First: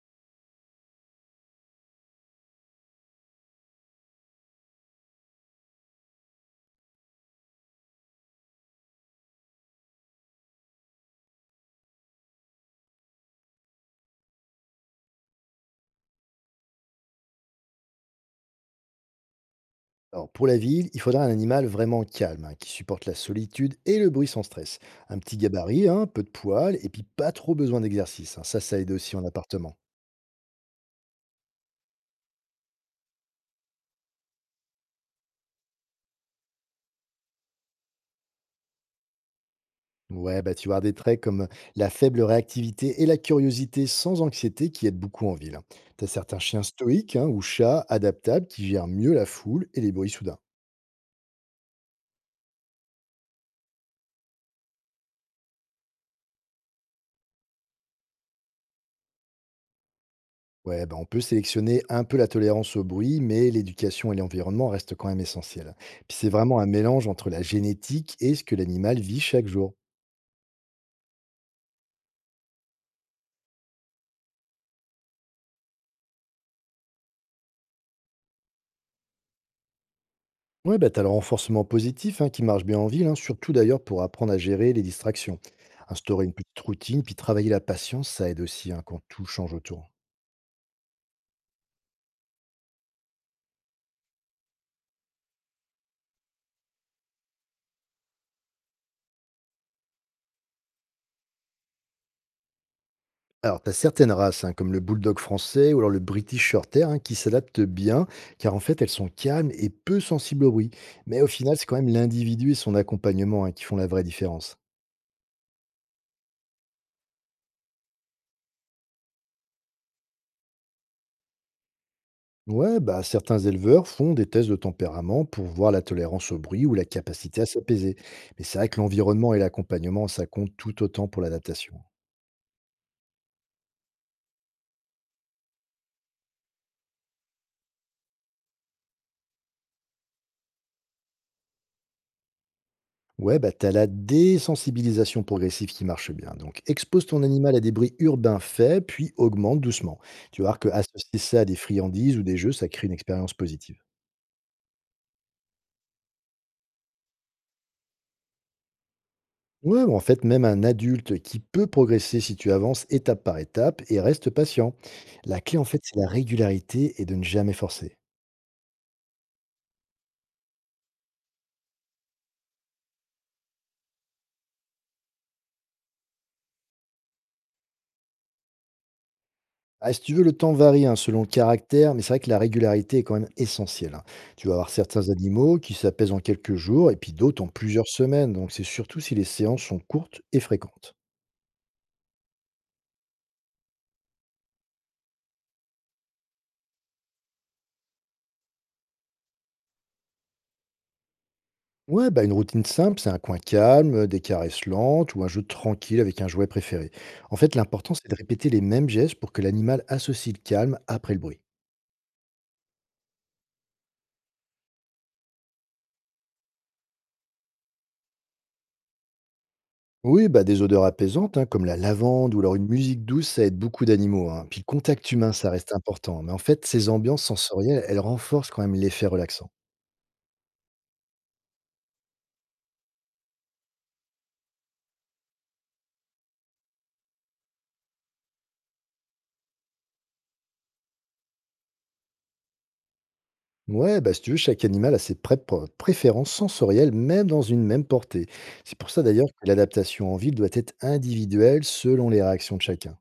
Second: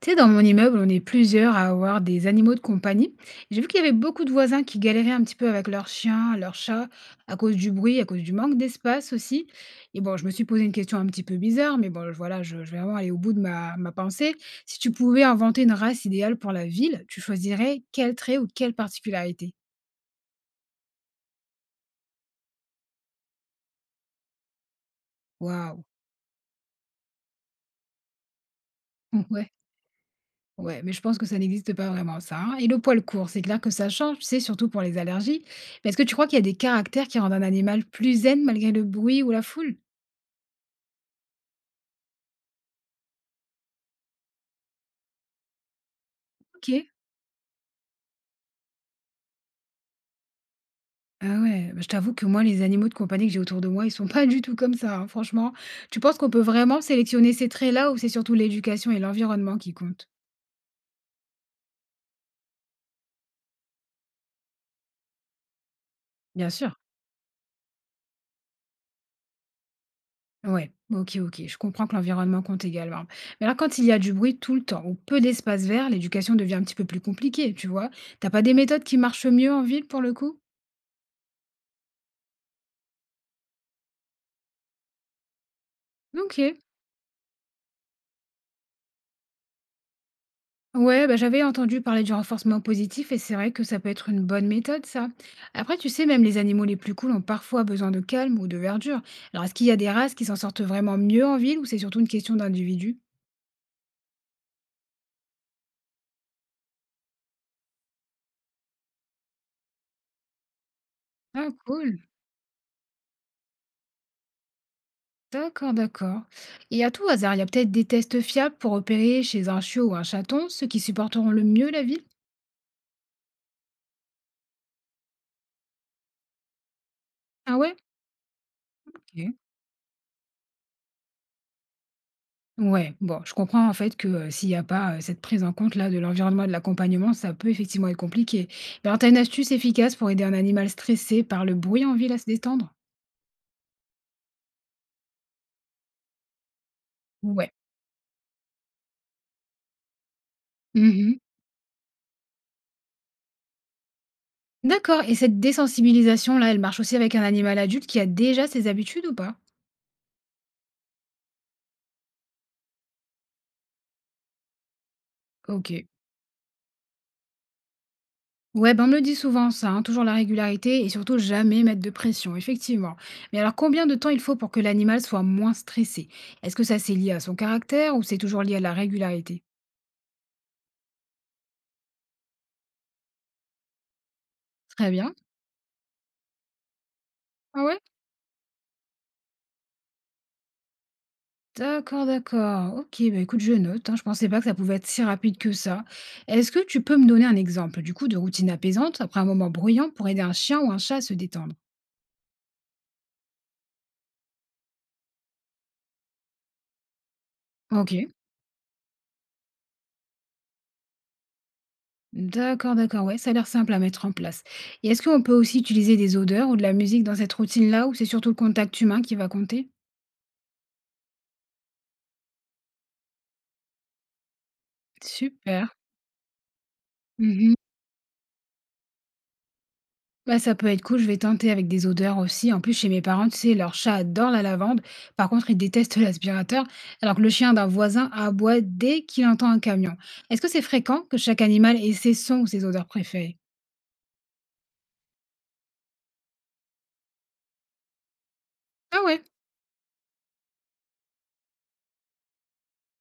Tu sais, dans mon immeuble, on est plusieurs à avoir des animaux de compagnie. J'ai vu qu'il y avait beaucoup de voisins qui galéraient un petit peu avec leurs chiens, leurs chats, à cause du bruit, à cause du manque d'espace aussi. Et bon, je me suis posé une question un petit peu bizarre, mais bon, voilà, je vais vraiment aller au bout de ma pensée. Si tu pouvais inventer une race idéale pour la ville, tu choisirais quel trait ou quelle particularité? Alors, pour la ville, il faudra un animal vraiment calme, hein, qui supporte la solitude et le bruit sans stress. Un petit Waouh! gabarit, hein, peu de poils, et puis pas trop besoin d'exercice, hein. Ça aide aussi en appartement. Ouais, mais je pense que ça n'existe pas vraiment ça, hein. Et le poil court, c'est clair que ça change, c'est surtout pour les allergies. Mais est-ce que tu crois qu'il y a des caractères qui rendent un animal plus zen malgré le bruit ou la foule? Ouais, bah tu vas avoir des traits comme la faible réactivité et la curiosité sans anxiété qui aident beaucoup en ville, hein. T'as certains chiens Ok. stoïques hein, ou chats adaptables qui gèrent mieux la foule et les bruits soudains. Ah ouais, bah je t'avoue que moi, les animaux de compagnie que j'ai autour de moi, ils sont pas du tout comme ça, hein, franchement. Tu penses qu'on peut vraiment sélectionner ces traits-là ou c'est surtout l'éducation et l'environnement qui comptent? Ouais, bah on peut sélectionner un peu la tolérance au bruit, mais l'éducation et l'environnement restent quand même essentiels, hein. Puis c'est Bien vraiment un sûr. mélange entre la génétique et ce que l'animal vit chaque jour. Ouais, ok, ok, je comprends que l'environnement compte également. Mais alors, quand il y a du bruit tout le temps ou peu d'espace vert, l'éducation devient un petit peu plus compliquée, tu vois. T'as pas des méthodes qui marchent mieux en ville pour le coup? Ouais, bah, tu as le renforcement positif hein, qui marche bien en ville, hein, surtout d'ailleurs pour apprendre à gérer les distractions. Instaurer une OK. petite routine, puis travailler la patience, ça aide aussi hein, quand tout change autour. Ouais, bah, j'avais entendu parler du renforcement positif et c'est vrai que ça peut être une bonne méthode, ça. Après, tu sais, même les animaux les plus cools ont parfois besoin de calme ou de verdure. Alors, est-ce qu'il y a des races qui s'en sortent vraiment mieux en ville ou c'est surtout une question d'individu? Alors, tu as certaines races, hein, comme le bulldog français ou alors le British Shorthair, hein, qui s'adaptent bien, car en fait, elles sont calmes et peu sensibles au bruit. Mais au Ah, final, c'est quand même cool. l'individu et son accompagnement hein, qui font la vraie différence. D'accord, d'accord. Et à tout hasard, il y a peut-être des tests fiables pour opérer chez un chiot ou un chaton, ceux qui supporteront le mieux la ville? Ouais, bah, certains éleveurs font des tests de tempérament pour voir la tolérance au bruit ou la capacité à Ah ouais? s'apaiser. Mais c'est vrai que l'environnement Ok. et l'accompagnement, ça compte tout autant pour l'adaptation. Ouais, bon, je comprends en fait que s'il n'y a pas cette prise en compte là de l'environnement et de l'accompagnement, ça peut effectivement être compliqué. Mais alors, tu as une astuce efficace pour aider un animal stressé par le bruit en ville à se détendre? Ouais, bah, t'as la désensibilisation progressive qui marche bien. Donc, expose ton Ouais. animal à des bruits urbains faibles, puis augmente doucement. Tu vas voir que associer Mhm. ça à des friandises ou des jeux, ça crée une expérience positive. D'accord. Et cette désensibilisation là, elle marche aussi avec un animal adulte qui a déjà ses habitudes ou pas? Ouais, bah, en fait, même un adulte qui peut progresser si tu avances étape par étape et reste patient. La clé, en fait, Ok. c'est la régularité et de ne jamais forcer. Ouais, ben on me le dit souvent ça, hein, toujours la régularité et surtout jamais mettre de pression, effectivement. Mais alors combien de temps il faut pour que l'animal soit moins stressé? Est-ce que ça c'est lié à son caractère ou c'est toujours lié à la régularité? Ah, si tu veux, le temps varie hein, selon le caractère, mais c'est vrai que la régularité est quand même essentielle, hein. Tu vas avoir Très certains bien. animaux qui s'apaisent en quelques jours et puis d'autres en Ah ouais? plusieurs semaines. Donc c'est surtout si les séances sont courtes et fréquentes. D'accord, d'accord. OK, bah, écoute, je note, hein. Je pensais pas que ça pouvait être si rapide que ça. Est-ce que tu peux me donner un exemple, du coup, de routine apaisante après un moment bruyant pour aider un chien ou un chat à se détendre? Ouais, bah une routine simple, c'est un coin calme, des caresses lentes ou un jeu tranquille avec un jouet préféré. En fait, l'important, c'est OK. de répéter les mêmes gestes pour que l'animal associe le calme après le bruit. D'accord, d'accord. Ouais, ça a l'air simple à mettre en place. Et est-ce qu'on peut aussi utiliser des odeurs ou de la musique dans cette routine-là, ou c'est surtout le contact humain qui va compter? Oui, bah, des odeurs apaisantes, hein, comme la lavande ou alors une musique douce, ça aide beaucoup d'animaux, hein. Puis le contact humain, ça Super. reste important. Mais en fait, ces ambiances Mhm. sensorielles, elles renforcent quand même l'effet relaxant. Bah, ça peut être cool, je vais tenter avec des odeurs aussi. En plus, chez mes parents, tu sais, leur chat adore la lavande. Par contre, il déteste l'aspirateur, alors que le chien d'un voisin aboie dès qu'il entend un camion. Est-ce que c'est fréquent que chaque animal ait ses sons ou ses odeurs préférées? Ouais, bah, si tu veux, chaque animal a ses préférences sensorielles, même dans une même portée. C'est pour ça Ah ouais. d'ailleurs que l'adaptation en ville doit être individuelle selon les réactions de chacun.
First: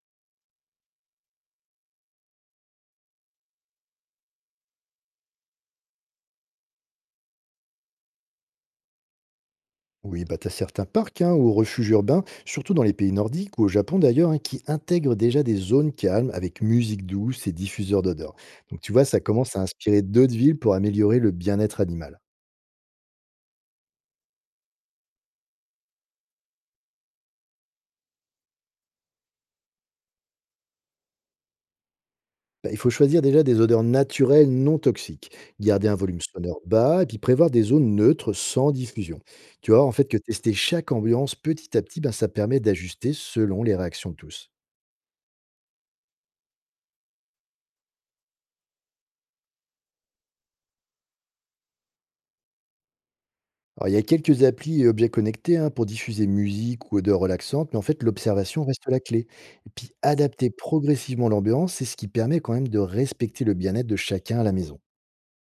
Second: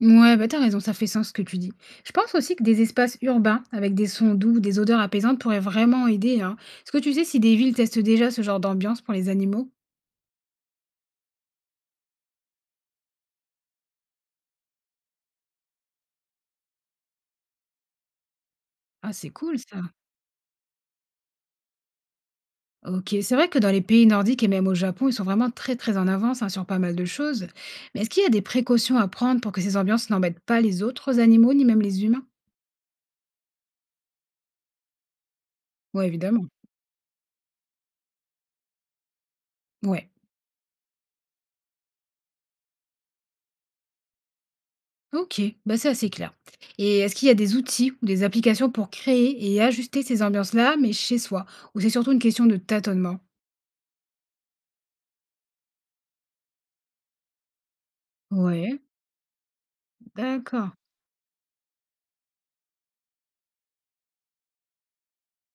Ouais, bah t'as raison, ça fait sens ce que tu dis. Je pense aussi que des espaces urbains avec des sons doux, des odeurs apaisantes pourraient vraiment aider, hein. Est-ce que tu sais si des villes testent déjà ce genre d'ambiance pour les animaux? Oui, bah, tu as certains parcs hein, ou refuges urbains, surtout dans les pays nordiques ou au Japon d'ailleurs, hein, qui intègrent déjà des zones calmes avec musique douce et diffuseurs d'odeurs. Donc tu vois, Ah, ça c'est commence cool à ça. inspirer d'autres villes pour améliorer le bien-être animal. OK, c'est vrai que dans les pays nordiques et même au Japon, ils sont vraiment très très en avance hein, sur pas mal de choses. Mais est-ce qu'il y a des précautions à prendre pour que ces ambiances n'embêtent pas les autres animaux ni même les humains? Bah, il faut choisir déjà des odeurs naturelles non toxiques, garder un Ouais, volume évidemment. sonore bas et puis prévoir des zones neutres sans diffusion. Tu vois, en fait, Ouais. que tester chaque ambiance petit à petit, bah, ça permet d'ajuster selon les réactions de tous. OK, bah c'est assez clair. Et est-ce qu'il y a des outils ou des applications pour créer et ajuster ces ambiances-là, mais chez soi? Ou c'est surtout une question de tâtonnement? Alors, il y a quelques applis et objets connectés hein, pour diffuser musique ou odeurs relaxantes, mais en fait, l'observation Ouais, reste la clé. Et puis, adapter d'accord. progressivement l'ambiance, c'est ce qui permet quand même de respecter le bien-être de chacun à la maison.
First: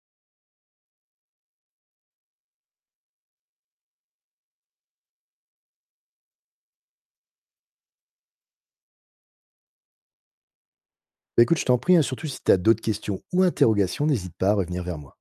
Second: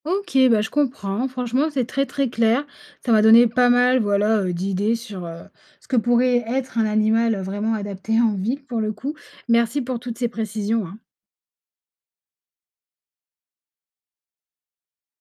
OK, bah, je comprends. Franchement, c'est très, très clair. Ça m'a donné pas mal, voilà, d'idées sur, ce que pourrait être un animal, vraiment adapté en ville, pour le coup. Merci pour toutes ces précisions, hein. Bah, écoute, je t'en prie, hein, surtout si tu as d'autres questions ou interrogations, n'hésite pas à revenir vers moi.